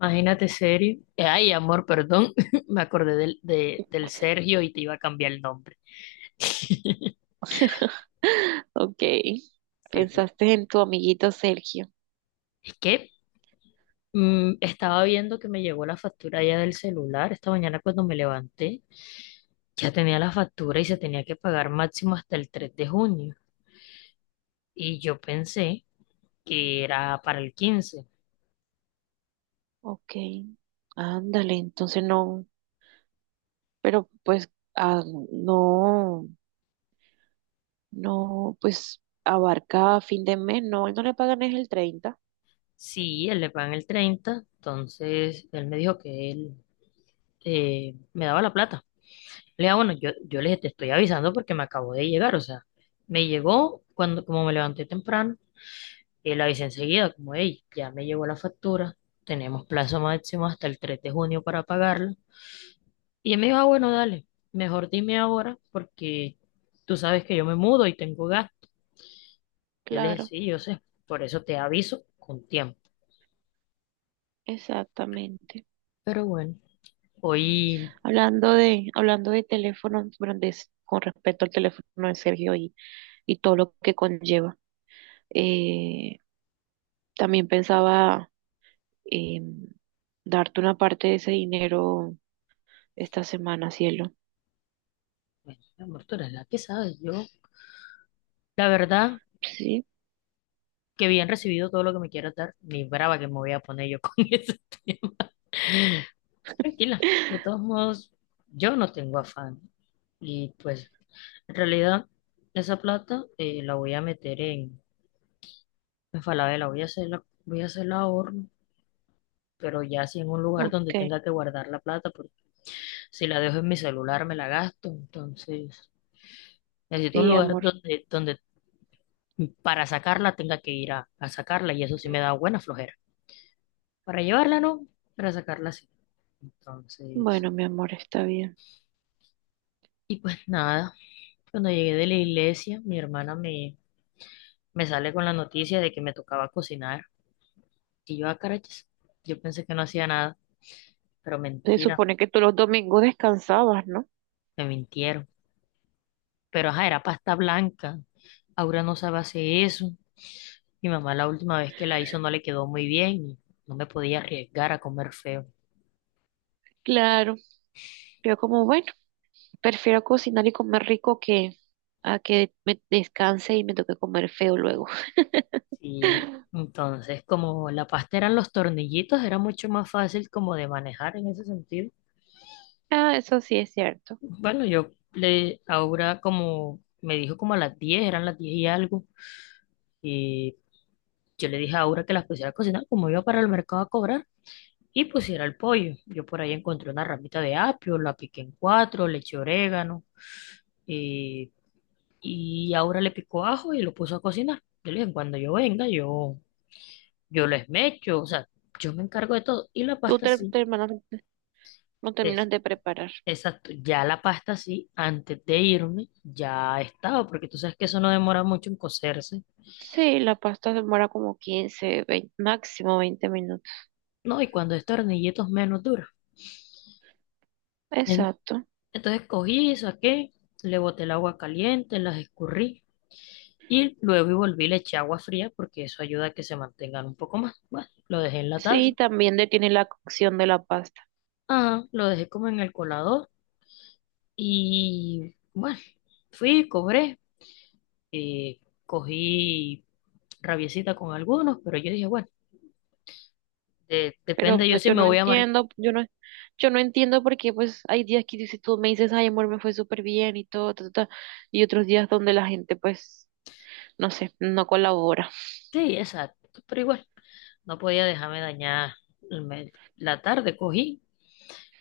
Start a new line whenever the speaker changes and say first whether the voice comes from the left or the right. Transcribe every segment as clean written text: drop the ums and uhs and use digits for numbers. left: Imagínate serio. Ay, amor, perdón. Me acordé del Sergio y te iba a cambiar el nombre.
right: Ok,
left: Sí, sí.
right: pensaste en tu amiguito Sergio.
left: Es que estaba viendo que me llegó la factura ya del celular. Esta mañana cuando me levanté, ya tenía la factura y se tenía que pagar máximo hasta el 3 de junio. Y yo pensé que era para el 15.
right: Ok, ándale, entonces no, pero pues ah, no, no, pues abarca fin de mes, no, ¿él no le pagan es el 30?
left: Sí, él le pagan el 30, entonces él me dijo que él me daba la plata. Le digo, bueno, yo le dije, te estoy avisando porque me acabo de llegar, o sea, me llegó cuando, como me levanté temprano, y le avisé enseguida, como, hey, ya me llegó la factura, tenemos plazo máximo hasta el 3 de junio para pagarla. Y él me dijo, ah, bueno, dale, mejor dime ahora porque tú sabes que yo me mudo y tengo gasto. Yo le dije,
right: Claro,
left: sí, yo sé, por eso te aviso con tiempo.
right: exactamente.
left: Pero bueno, hoy,
right: Hablando de teléfonos grandes, con respecto al teléfono de Sergio y todo lo que conlleva, eh, también pensaba eh, darte una parte de ese dinero esta semana, cielo.
left: bueno, mi amor, tú eres la que sabes, yo, la verdad,
right: Sí,
left: que bien recibido todo lo que me quieras dar, ni brava que me voy a poner yo con eso. Tranquila, de todos modos, yo no tengo afán. Y pues, en realidad, esa plata, la voy a meter en Falabella, voy a hacerla ahorro, pero ya sí en un lugar
right: ok,
left: donde tenga que guardar la plata, porque si la dejo en mi celular me la gasto. Entonces, necesito un
right: sí,
left: lugar
right: amor.
left: donde para sacarla tenga que ir a sacarla, y eso sí me da buena flojera. Para llevarla no, para sacarla sí. Entonces,
right: Bueno, mi amor, está bien.
left: y pues nada, cuando llegué de la iglesia, mi hermana me sale con la noticia de que me tocaba cocinar. Y yo, a carachas, yo pensé que no hacía nada, pero
right: Se
left: mentira,
right: supone que tú los domingos descansabas, ¿no?
left: me mintieron. Pero ajá, era pasta blanca. Aura no sabe hacer eso. Mi mamá la última vez que la hizo no le quedó muy bien y no me podía arriesgar a comer feo.
right: Claro, yo como, bueno. Prefiero cocinar y comer rico que a que me descanse y me toque comer feo luego.
left: Sí. Entonces, como la pasta eran los tornillitos, era mucho más fácil como de manejar en ese sentido.
right: Ah, eso sí es cierto.
left: Bueno, Aura, como me dijo, como a las 10, eran las 10 y algo. Yo le dije a Aura que las pusiera a cocinar, como iba para el mercado a cobrar, y pusiera el pollo. Yo por ahí encontré una ramita de apio, la piqué en cuatro, le eché orégano eh, y Aura le picó ajo y lo puso a cocinar. Yo le dije, cuando yo venga, yo les mecho, o sea, yo me encargo de todo. Y la
right: Tú
left: pasta sí,
right: no terminas
left: es,
right: de preparar.
left: exacto, ya la pasta sí, antes de irme, ya estaba, porque tú sabes que eso no demora mucho en cocerse,
right: Sí, la pasta demora como 15 20 máximo 20 minutos.
left: ¿no? Y cuando es tornilletos menos dura.
right: Exacto.
left: Entonces cogí, saqué, le boté el agua caliente, las escurrí y luego y volví, le eché agua fría porque eso ayuda a que se mantengan un poco más. Bueno, lo dejé en la taza.
right: Sí, también detiene la cocción de la pasta.
left: Ajá, lo dejé como en el colador y bueno, fui, cobré, eh, cogí rabiecita con algunos, pero yo dije, bueno, de-
right: Pero
left: depende
right: pues, no,
left: yo si
right: yo
left: me
right: no
left: voy a marcar.
right: entiendo, yo no, yo no entiendo porque pues hay días que si tú me dices, ay amor, me fue súper bien y todo, ta, ta, ta", y otros días donde la gente pues, no sé, no colabora.
left: Sí, exacto, pero igual, no podía dejarme dañar la tarde, cogí.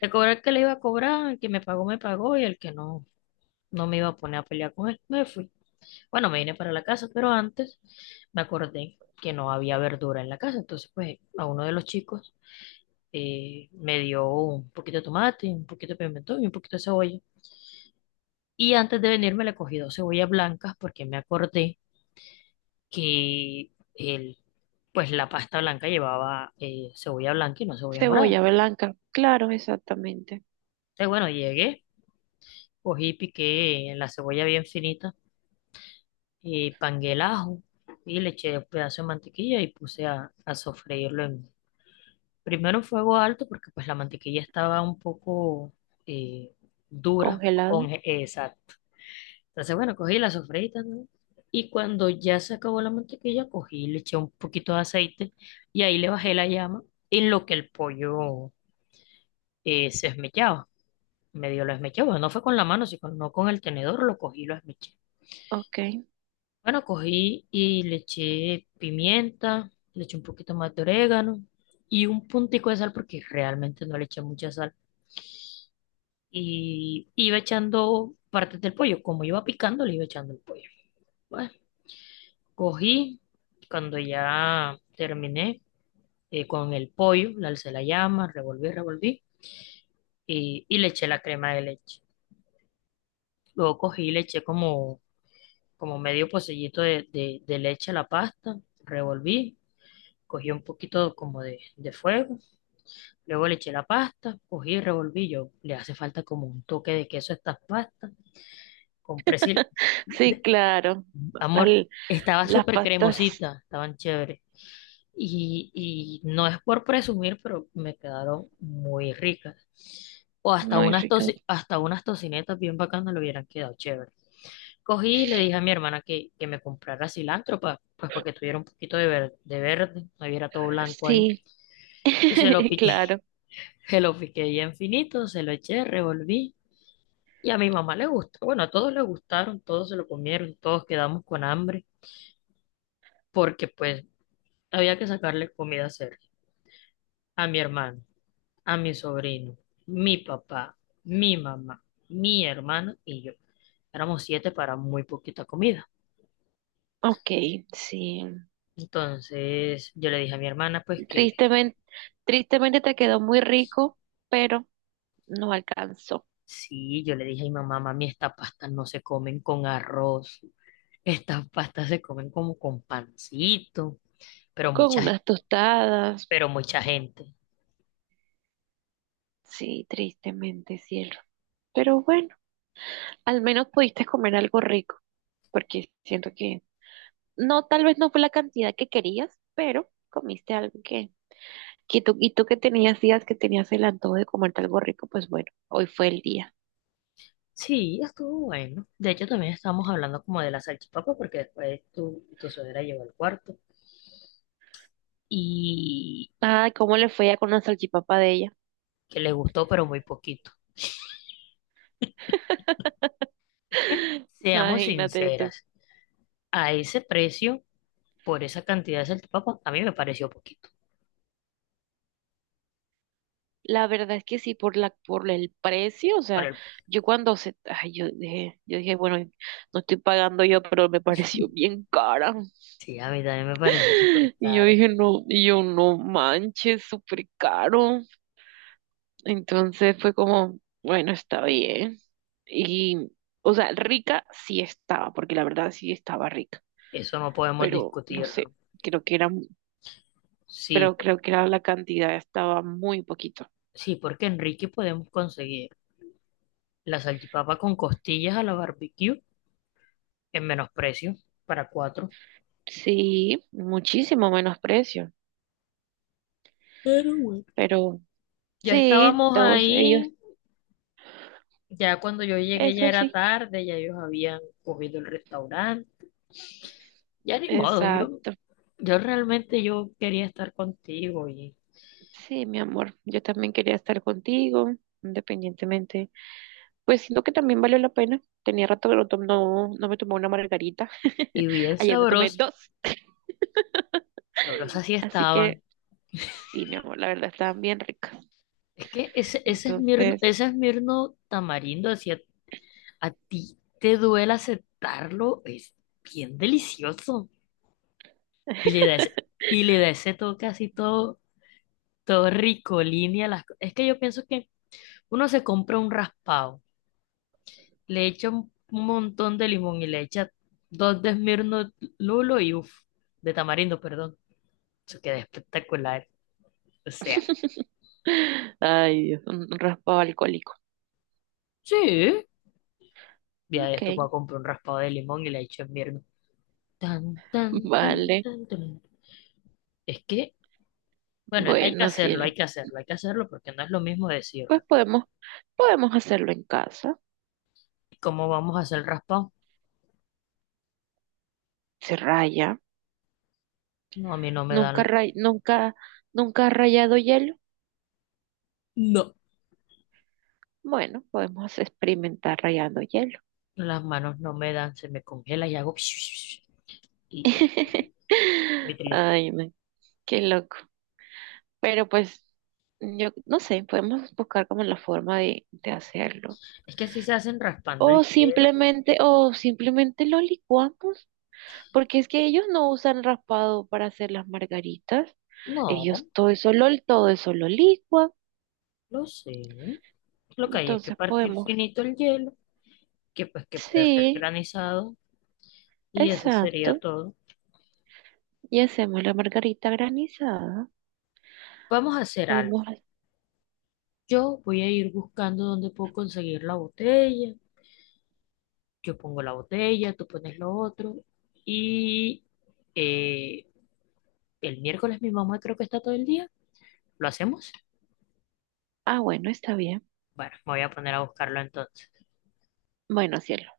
left: Le cobré el cobrar que le iba a cobrar, el que me pagó y el que no. No me iba a poner a pelear con él. Me fui. Bueno, me vine para la casa, pero antes me acordé que no había verdura en la casa. Entonces, pues, a uno de los chicos, me dio un poquito de tomate, un poquito de pimentón y un poquito de cebolla. Y antes de venirme le cogí dos cebollas blancas porque me acordé que pues la pasta blanca llevaba cebolla blanca y no cebolla morada.
right: Cebolla blanca, claro, exactamente.
left: Entonces, bueno, llegué, cogí, piqué la cebolla bien finita y pangué el ajo y le eché un pedazo de mantequilla y puse a sofreírlo primero en fuego alto porque pues la mantequilla estaba un poco eh, dura
right: Congelada,
left: con esa. Entonces bueno, cogí la sofreí, ¿no? Y cuando ya se acabó la mantequilla, cogí y le eché un poquito de aceite y ahí le bajé la llama en lo que el pollo se esmechaba. Medio lo esmechaba, no fue con la mano, sino no con el tenedor, lo cogí y lo esmeché.
right: ok.
left: Bueno, cogí y le eché pimienta, le eché un poquito más de orégano y un puntico de sal porque realmente no le eché mucha sal. Y iba echando partes del pollo, como iba picando, le iba echando el pollo. Bueno, cogí, cuando ya terminé con el pollo, le alcé la llama, revolví, revolví y le eché la crema de leche. Luego cogí y le eché como, como medio pocillito de leche a la pasta, revolví, cogí un poquito como de fuego. Luego le eché la pasta, cogí y revolví yo. Le hace falta como un toque de queso a estas pastas. Compré sil...
right: Sí,
left: de-
right: claro.
left: Amor,
right: Al-
left: estaba
right: las
left: súper
right: pastas
left: cremosita, estaban chéveres. Y no es por presumir, pero me quedaron muy ricas. O
right: muy ricas.
left: hasta unas tocinetas bien bacanas le hubieran quedado chévere. Cogí y le dije a mi hermana que me comprara cilantro pues para que tuviera un poquito de verde, no hubiera todo blanco ahí.
right: Sí,
left: Y se lo piqué.
right: claro.
left: Se lo piqué ya infinito, se lo eché, revolví y a mi mamá le gustó. Bueno, a todos le gustaron, todos se lo comieron, todos quedamos con hambre porque pues había que sacarle comida a Sergio, a mi hermano, a mi sobrino, mi papá, mi mamá, mi hermano y yo. Éramos siete para muy poquita comida.
right: Ok, sí.
left: Entonces yo le dije a mi hermana pues que
right: Tristemente, tristemente, te quedó muy rico, pero no alcanzó.
left: sí, yo le dije a mi mamá, mami, estas pastas no se comen con arroz, estas pastas se comen como con pancito pero
right: Con
left: mucha
right: unas tostadas,
left: pero mucha gente.
right: sí, tristemente, cielo. Pero bueno, al menos pudiste comer algo rico, porque siento que no, tal vez no fue la cantidad que querías, pero comiste algo que tú, y tú que tenías días que tenías el antojo de comerte algo rico, pues bueno, hoy fue el día.
left: Sí, estuvo bueno. De hecho, también estábamos hablando como de la salchipapa, porque después tu suegra llegó al cuarto y
right: Ay, cómo le fue ya con la salchipapa de ella.
left: que le gustó, pero muy poquito. Es que, seamos
right: Imagínate tú.
left: sinceras, a ese precio, por esa cantidad de salchipapa, a mí me pareció poquito.
right: La verdad es que sí, por el precio, o
left: Por
right: sea,
left: el,
right: ay, yo dije, bueno, no estoy pagando yo, pero me pareció bien cara.
left: sí, a mí también me pareció súper
right: Y yo
left: caro.
right: dije, no, y yo no manches, súper caro. Entonces fue como, bueno, está bien. Y, o sea, rica sí estaba, porque la verdad sí estaba rica,
left: Eso no podemos
right: pero no sé,
left: discutirlo.
right: creo que era,
left: Sí,
right: pero
left: por-
right: creo que era la cantidad estaba muy poquito.
left: sí, porque en Ricky podemos conseguir la salchipapa con costillas a la barbecue en menos precio para cuatro.
right: Sí, muchísimo menos precio,
left: Pero bueno.
right: pero
left: Ya
right: sí,
left: estábamos
right: todos ellos,
left: ahí, ya cuando yo llegué ya
right: eso
left: era
right: sí,
left: tarde, ya ellos habían cogido el restaurante. Ya ni modo, yo,
right: exacto.
left: yo realmente yo quería estar contigo
right: Sí, mi amor, yo también quería estar contigo, independientemente. Pues siento que también valió la pena. Tenía rato que no, no, no me tomé una margarita.
left: y bien
right: Ayer me tomé
left: sabroso,
right: dos.
left: sabrosas sí
right: Así que
left: estaban.
right: sí, mi amor, la verdad estaban bien ricas.
left: Es que ese, ese Esmirno,
right: Entonces,
left: ese Esmirno tamarindo, así a ti te duele aceptarlo, es bien delicioso. Y le da ese toque así todo, todo rico, línea. Es que yo pienso que uno se compra un raspado. Le echa un montón de limón y le echa dos de Smirnoff Lulo y uff, de tamarindo, perdón. Eso queda espectacular. O sea,
right: ay Dios, un raspado alcohólico.
left: sí. Ya de esto
right: Ok,
left: puedo comprar un raspado de limón y le echo Smirnoff. Tan, tan, tan,
right: vale.
left: tan, tan. Es que, bueno, hay que
right: Bueno,
left: hacerlo, hay
right: cielo.
left: que hacerlo, hay que hacerlo porque no es lo mismo
right: Pues
left: decirlo.
right: podemos hacerlo en casa.
left: ¿Cómo vamos a hacer el raspado?
right: Se raya.
left: No, a mí no me
right: Nunca,
left: dan,
right: nunca, nunca has rayado hielo.
left: no,
right: Bueno, podemos experimentar rayando hielo.
left: las manos no me dan, se me congela y hago y, y- y- y- y-
right: Ay, no, qué loco. Pero pues, yo no sé, podemos buscar como la forma de hacerlo.
left: Es que así se hacen raspando
right: O
left: el hierro.
right: simplemente, o simplemente lo licuamos, porque es que ellos no usan raspado para hacer las margaritas. Ellos
left: No.
right: todo eso lo licuan.
left: Lo sé. Lo que hay es que
right: Entonces
left: partir
right: podemos,
left: finito el hielo, que pues que pueda ser
right: sí,
left: granizado, y eso sería
right: exacto.
left: todo.
right: Y hacemos la margarita granizada.
left: Vamos a hacer
right: Podemos,
left: algo. Yo voy a ir buscando dónde puedo conseguir la botella. Yo pongo la botella, tú pones lo otro. Y eh, el miércoles mi mamá creo que está todo el día. ¿Lo hacemos?
right: ah, bueno, está bien.
left: Bueno, me voy a poner a buscarlo entonces.
right: Bueno, cielo.